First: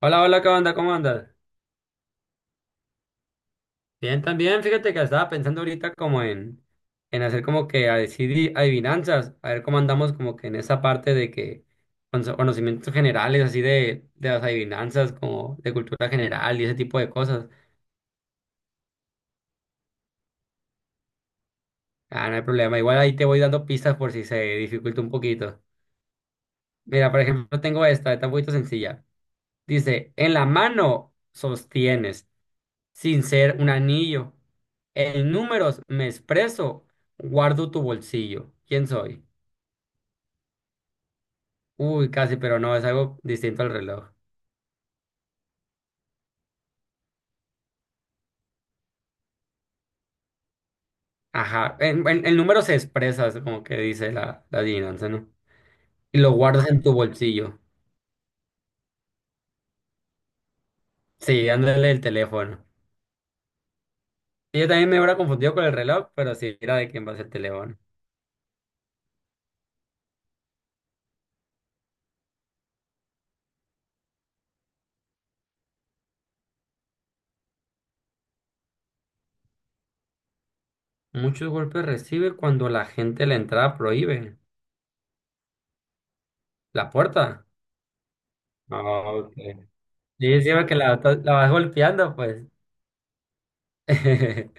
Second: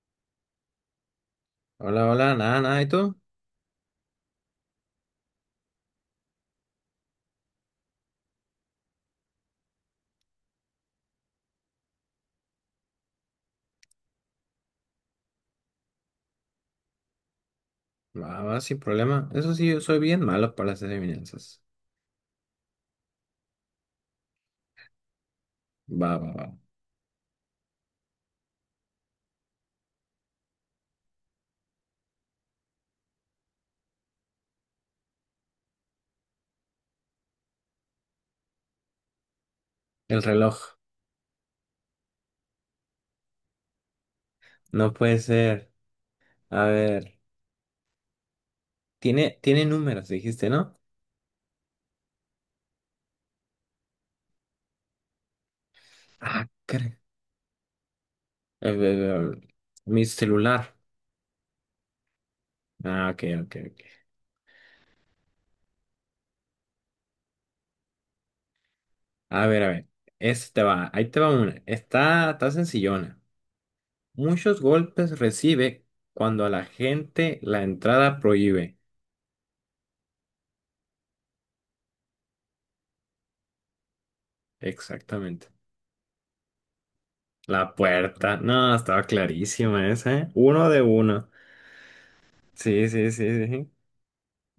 Hola, hola, ¿qué onda? ¿Cómo andas? Hola, hola, nada, nada, ¿y tú? Bien, también, fíjate que estaba pensando ahorita como en hacer como que a decidir adivinanzas, a ver cómo andamos como que en esa parte de que con conocimientos generales, así de las adivinanzas, como de cultura general y ese tipo de cosas. Va, va, sin problema. Eso sí, yo soy bien malo para las adivinanzas. Ah, no hay problema, igual ahí te voy dando pistas por si se dificulta un poquito. Va, va, va. Mira, por ejemplo, tengo esta, está un poquito sencilla. Dice, en la mano sostienes, sin ser un anillo. En números me expreso, guardo tu bolsillo. ¿Quién soy? El reloj. Uy, casi, pero no, es algo distinto al reloj. No puede ser. A ver. Tiene números, dijiste, ¿no? Ajá, en números se expresa, es como que dice la adivinanza, ¿no? Y lo Ah, guardas en tu caray. bolsillo. Eh, eh, eh, Mi celular. Sí, dándole el teléfono. Ah, ok, ok, ok. Yo también me hubiera confundido con el reloj, pero sí, era de quién va a ser el teléfono. A ver, a ver. Este te va, ahí te va una. Está sencillona. Muchos golpes recibe cuando a la gente la entrada prohíbe. Muchos golpes recibe cuando la gente la entrada prohíbe. Exactamente. La puerta. La puerta. No, estaba Ah, ok. clarísima esa, ¿eh? Sí, siempre Uno que de uno. la vas golpeando, pues. Sí, sí, sí, sí. Sí.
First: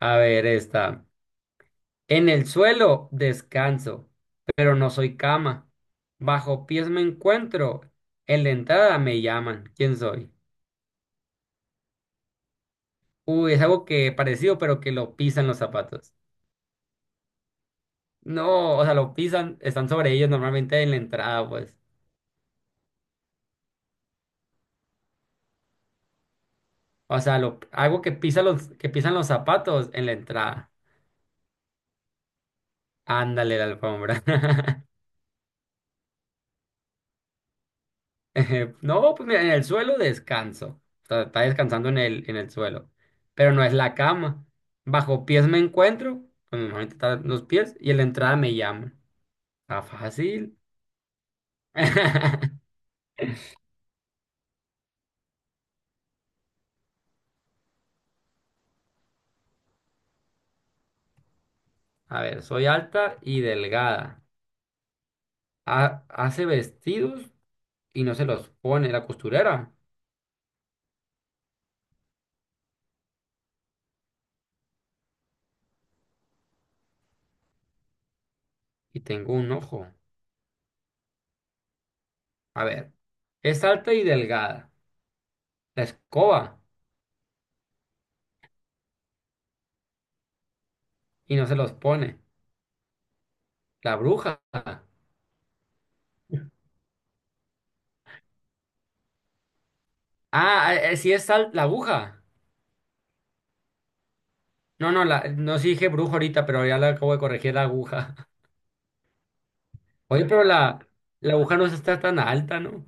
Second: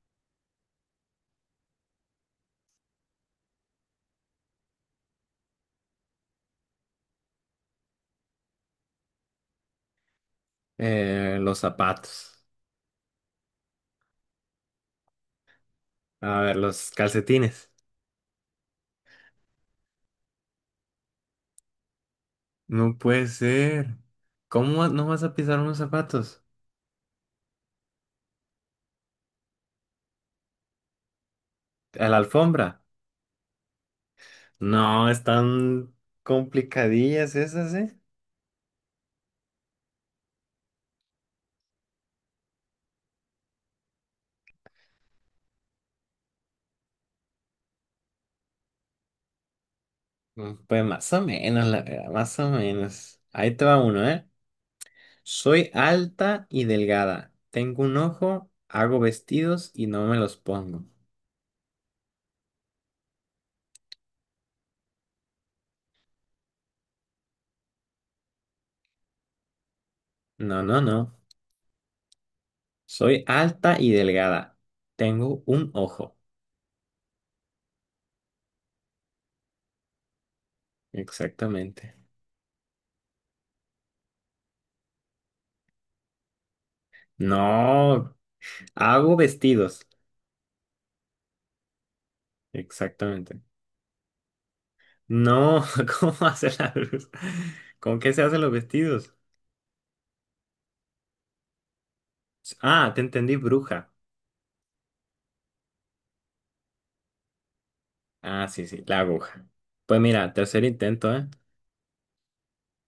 A ver, esta. En el suelo descanso, pero no soy cama. Bajo pies me encuentro. En la entrada me llaman. ¿Quién soy? Los zapatos. Uy, es algo que parecido, pero que lo pisan los zapatos. A ver, los calcetines. No, o sea, lo pisan, están sobre ellos normalmente en la entrada, pues. No puede ser. ¿No vas a pisar unos zapatos? O sea, lo, algo que pisa los, que pisan los zapatos en la entrada. ¿A la alfombra? Ándale, la alfombra. No, están complicadillas esas, ¿eh? No, pues mira, en el suelo descanso. Está descansando en el suelo. Pero no es la cama. Bajo pies me encuentro. Pues normalmente están los pies. Y en la entrada me llaman. Está Mm, fácil. pues más o menos, la verdad, más o menos. Ahí te va uno, ¿eh? Soy alta y delgada. Tengo un ojo, hago vestidos y no me los pongo. A ver, soy alta y delgada. Hace vestidos y no se los pone la costurera. No, no, no. Soy alta y delgada. Tengo un ojo. Y tengo un ojo. Exactamente. A ver, es alta y delgada. La escoba No, hago vestidos. y no se los pone. Exactamente. La bruja. No, ¿cómo hace la luz? ¿Con qué se hacen los vestidos? Ah, sí es la aguja. Ah, te entendí, bruja. No, no, la, no sí dije brujo ahorita, pero ya la acabo de corregir la aguja. Ah, sí, sí, la aguja. Pues Oye, mira, pero tercer intento, ¿eh? la aguja no está tan alta, ¿no?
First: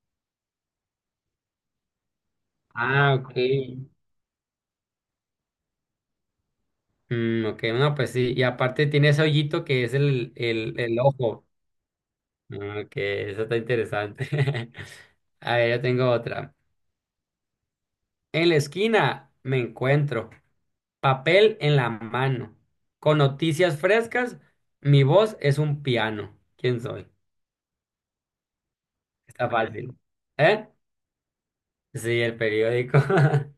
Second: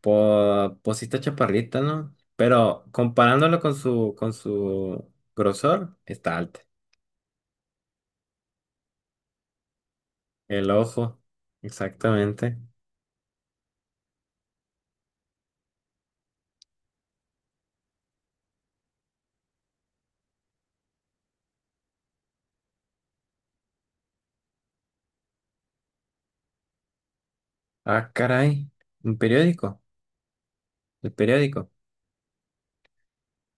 Pues sí está chaparrita, ¿no? Pero Ah, ok. comparándolo con su grosor, está alta. Mm, ok, no, pues sí. Y aparte tiene ese hoyito que es el, El el, el ojo, ojo. exactamente. Ah, ok, eso está interesante. A ver, yo tengo otra. En la esquina me encuentro papel en la mano. Con noticias frescas, mi voz es un piano. ¿Quién soy? Ah, caray, un Está periódico. fácil. ¿Eh? ¿El periódico? Sí, el periódico.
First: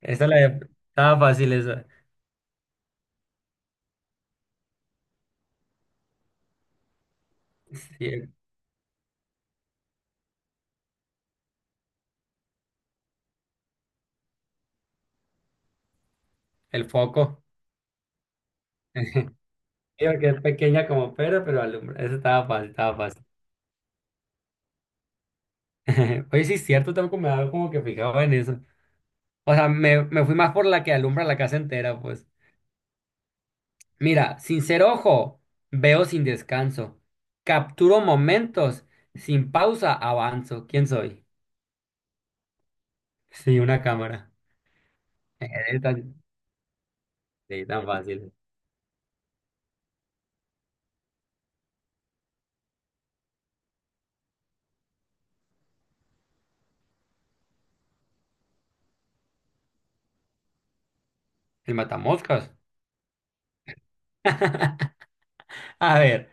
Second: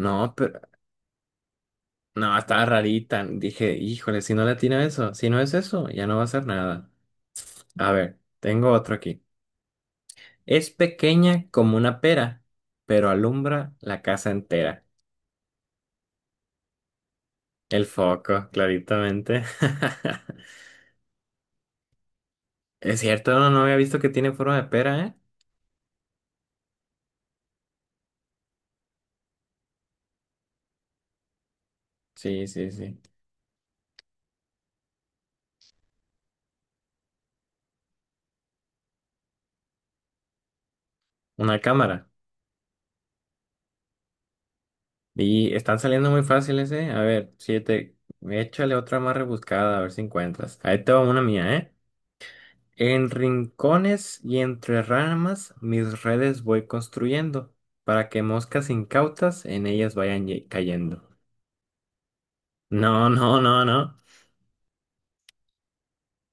Pero Estaba fácil esa. no, estaba rarita. Dije, híjole, si no le atina eso, si no es eso, ya no va a ser nada. A Sí, ver, tengo otro aquí. Es pequeña como una pera, pero alumbra la casa entera. el foco. El foco, claritamente. Digo que es pequeña como pera, pero alumbra. Esa estaba fácil, estaba Es fácil. cierto, no, no había visto que tiene forma de pera, ¿eh? Oye, sí es cierto, tampoco me daba como que fijaba en eso. O sea, me fui más por la que alumbra la casa entera, pues. Sí, sí, sí. Mira, sin ser ojo, veo sin descanso. Capturo momentos, sin pausa avanzo. ¿Quién soy? Una cámara. Sí, una cámara. Y están Es saliendo tan, muy fáciles, ¿eh? A ver, sí, tan siete. fácil. Échale otra más rebuscada, a ver si encuentras. Ahí te va una mía, ¿eh? En rincones y entre ramas mis redes voy construyendo para que moscas incautas en ellas vayan cayendo. El matamoscas. No, no, no, no. A ver,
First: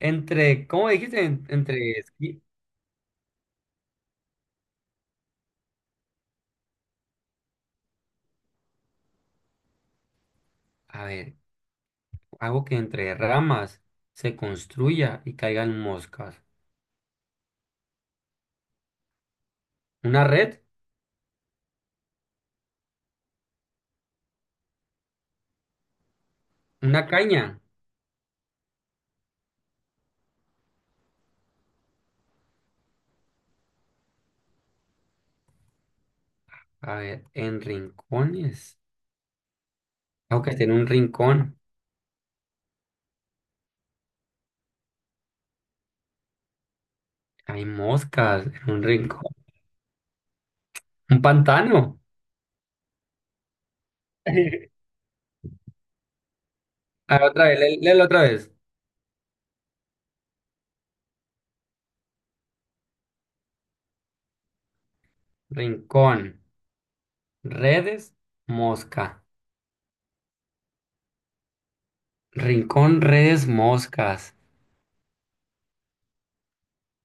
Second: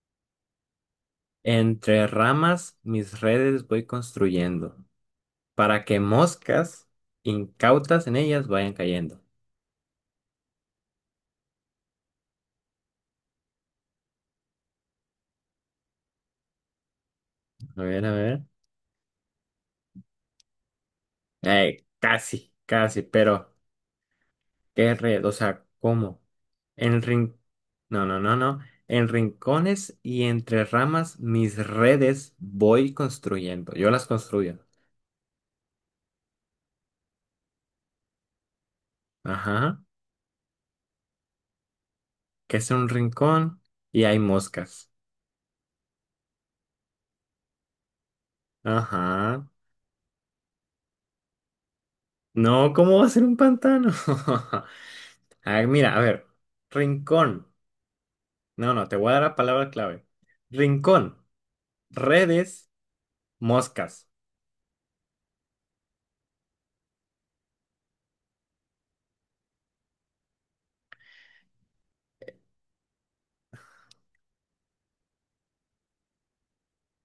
entre, ¿cómo dijiste? Entre, Entre ramas mis redes voy construyendo para que moscas incautas en ellas vayan cayendo. a ver, hago que entre ramas se construya y caigan moscas. A ver, a ver. ¿Una red? Casi, casi, pero... Qué red, o sea, ¿cómo? En ¿Una rin... caña? No, no, no, no. En rincones y entre ramas mis redes voy construyendo. Yo las construyo. A ver, en rincones. Ajá. Hago que esté en un rincón. Que es un rincón y hay moscas. Hay moscas en un rincón. Ajá. ¿Un pantano? No, ¿cómo va a ser un pantano? A ver, mira, a ver. A ver, otra Rincón. vez, léelo otra vez. No, no, te voy a dar la palabra clave. Rincón, redes, moscas. Rincón, redes, mosca. Rincón, redes, moscas.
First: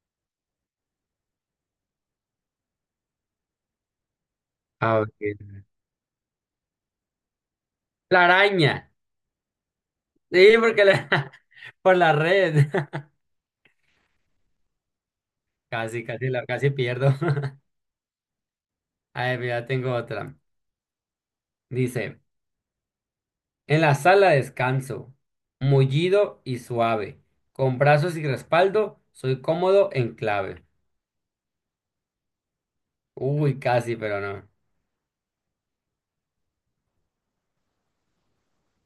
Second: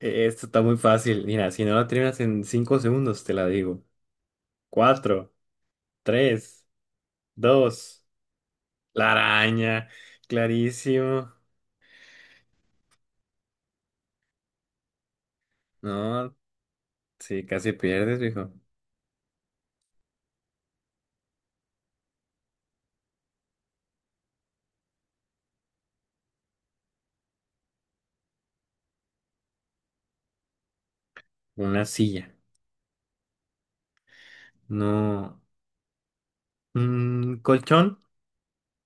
Esto está muy fácil. Mira, si no la terminas en 5 segundos, te la digo. A Cuatro. ver. Tres, dos, La araña. la araña, Sí, porque la clarísimo. por la red. Casi, casi, No, la, casi pierdo. sí, casi pierdes, viejo. A ver, mira, tengo otra. Dice, en la sala descanso, mullido y suave, con brazos y respaldo, soy cómodo en clave. Una silla, Uy, casi, pero no. no. Un colchón,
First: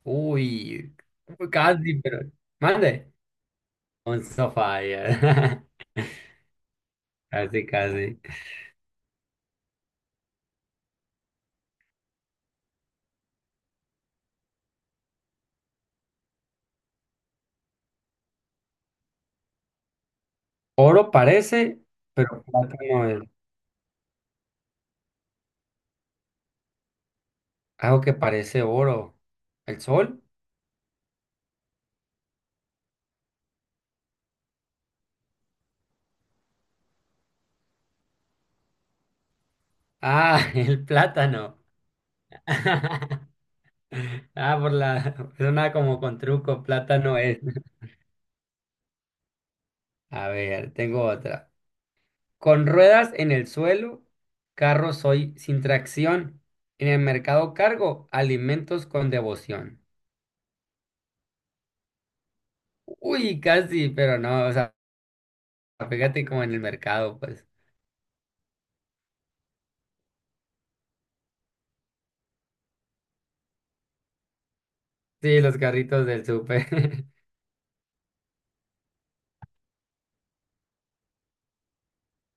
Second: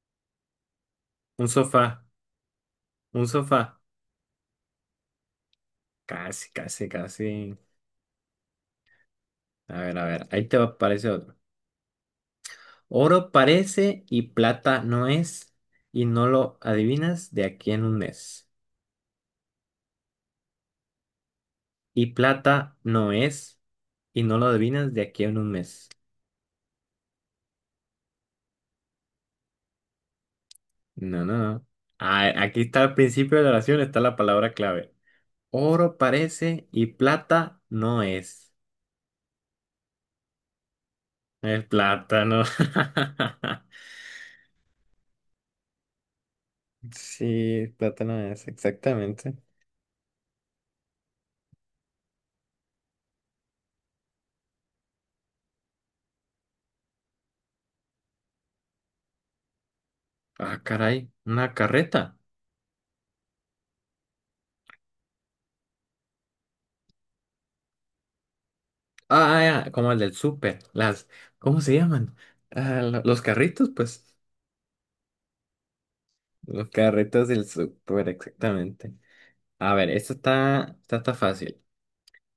Uy, un casi, sofá, pero no. Mande. un sofá. Un sofá, ya. Casi, casi, casi. Casi, casi. A ver, aparece otro. Oro parece y plata no es, y no lo adivinas de aquí en un mes. Oro parece, Y pero plata plátano no es. es, y no lo adivinas de aquí en un mes. Algo que parece oro. ¿El sol? No, no, no. Ah, aquí está al principio de la oración, está la palabra clave. Oro parece y plata no es. Ah, el plátano. Es plátano. Ah, por la... Suena como con truco, plátano es. Sí, plátano es, exactamente. A ver, tengo otra. Con ruedas en el suelo, carro soy sin tracción. En el mercado cargo alimentos con devoción. Ah, caray, una carreta. Uy, casi, pero no, o sea, fíjate como en el mercado, pues. Ah, ya, como el del súper. Las, ¿cómo se llaman? Ah, los carritos, pues. Sí, los carritos del Los súper. carritos del súper, exactamente. A ver, esta está fácil.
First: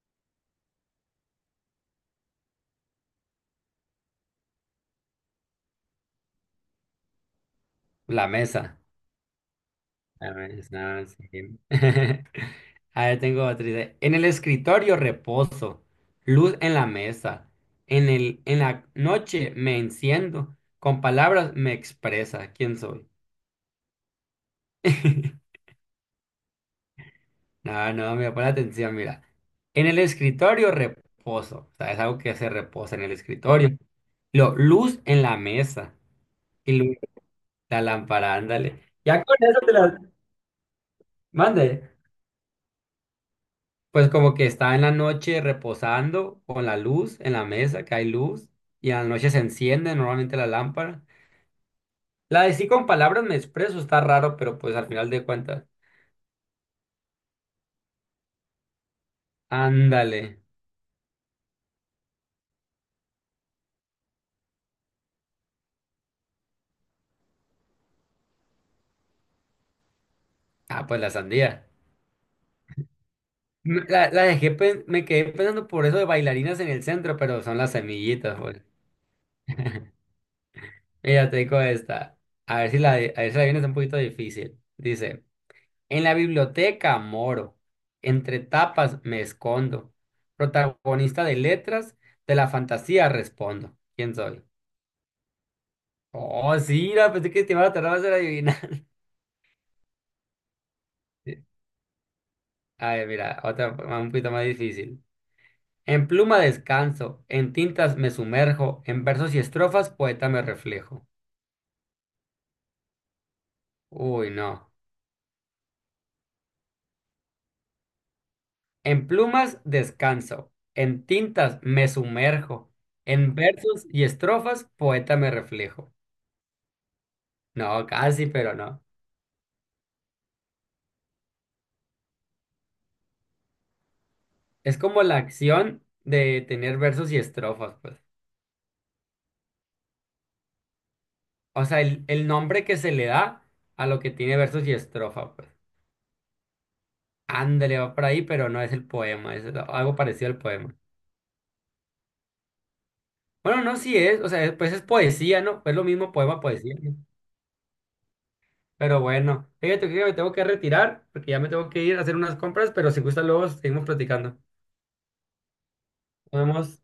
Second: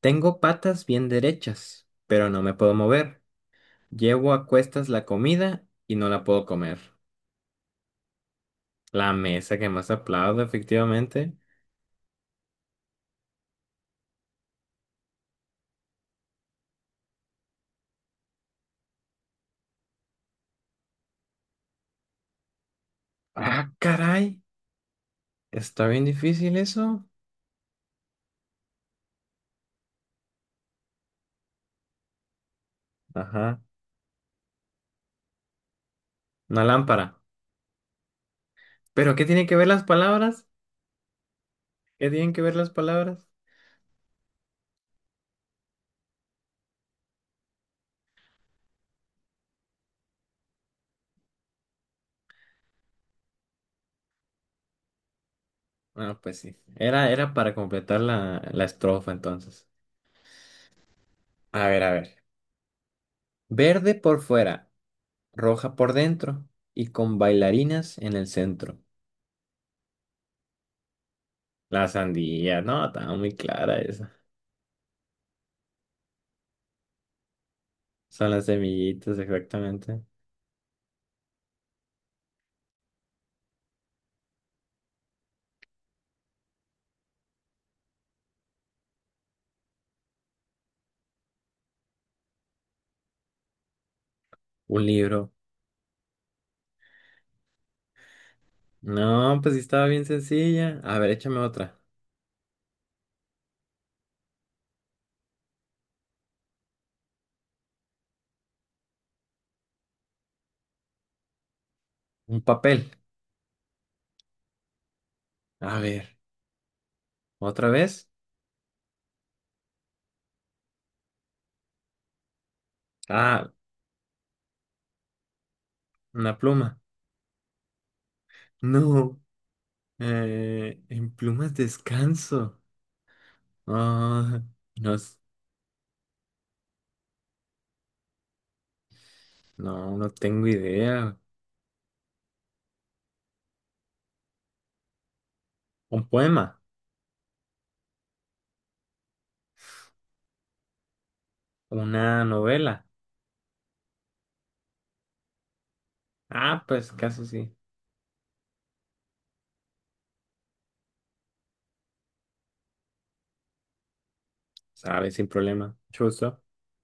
Tengo patas bien derechas, pero no me puedo mover. Llevo a cuestas la comida y no la puedo comer. La mesa. La mesa que más La aplaudo, mesa, efectivamente. sí. A ver, tengo otra idea. En el escritorio reposo, luz en la mesa. En la noche me enciendo, con palabras me expresa quién soy. Ah, caray. Está bien difícil eso. No, no, mira, pon atención, mira. En el escritorio, reposo. O sea, es algo que se reposa en el Ajá. escritorio. Lo luz en la mesa. Una Y luz lámpara. la lámpara, ándale. ¿Pero Ya qué con tienen que eso ver te las la palabras? mande. ¿Qué tienen que ver las palabras? Pues como que está en la noche reposando con la luz en la mesa, que hay luz. Y a la noche se enciende normalmente la lámpara. La de sí con palabras me expreso, está raro, pero pues al final de cuentas. Ah, pues sí. Era para completar la estrofa entonces. Ándale. A ver, a ver. Verde por fuera, roja por dentro y con bailarinas en el centro. Ah, pues la sandía. La sandía, no, estaba muy clara Me- La, esa. la dejé, me quedé pensando por eso de bailarinas en el centro, pero son las Son semillitas, las güey. semillitas, exactamente. Mira, te digo esta. A ver si a ver si la vienes un poquito difícil. Dice, en la biblioteca moro, entre tapas me escondo. Protagonista de letras, de la fantasía respondo. ¿Quién soy? Un libro. Oh, sí, la pensé que te iba a tardar más en adivinar. No, pues sí estaba bien sencilla. A ver, échame Sí. otra. A ver, mira, otra un poquito más difícil. En pluma descanso, en tintas me sumerjo, en versos y estrofas poeta me reflejo. Un papel. Uy, no. A ver, ¿otra vez? En plumas descanso, en tintas me sumerjo, en Ah, versos y estrofas poeta me reflejo. una pluma. No, casi, pero no. No. En plumas descanso. Ah, Es no, como la acción de tener versos y estrofas, pues. no, no tengo idea. O sea, el nombre que se le da a lo que tiene versos y estrofa, pues. Un poema. Ándale, va por ahí, pero no es el poema, es algo parecido al poema. Una novela. Bueno, no, sí es, o sea, pues es poesía, ¿no? Es lo mismo poema, Ah, poesía, pues ¿no? casi sí. Pero bueno, fíjate que me tengo que retirar porque ya me tengo que ir a hacer unas compras, pero si gusta luego seguimos platicando. Sabe, sin problema. Nos Chuzo. vemos.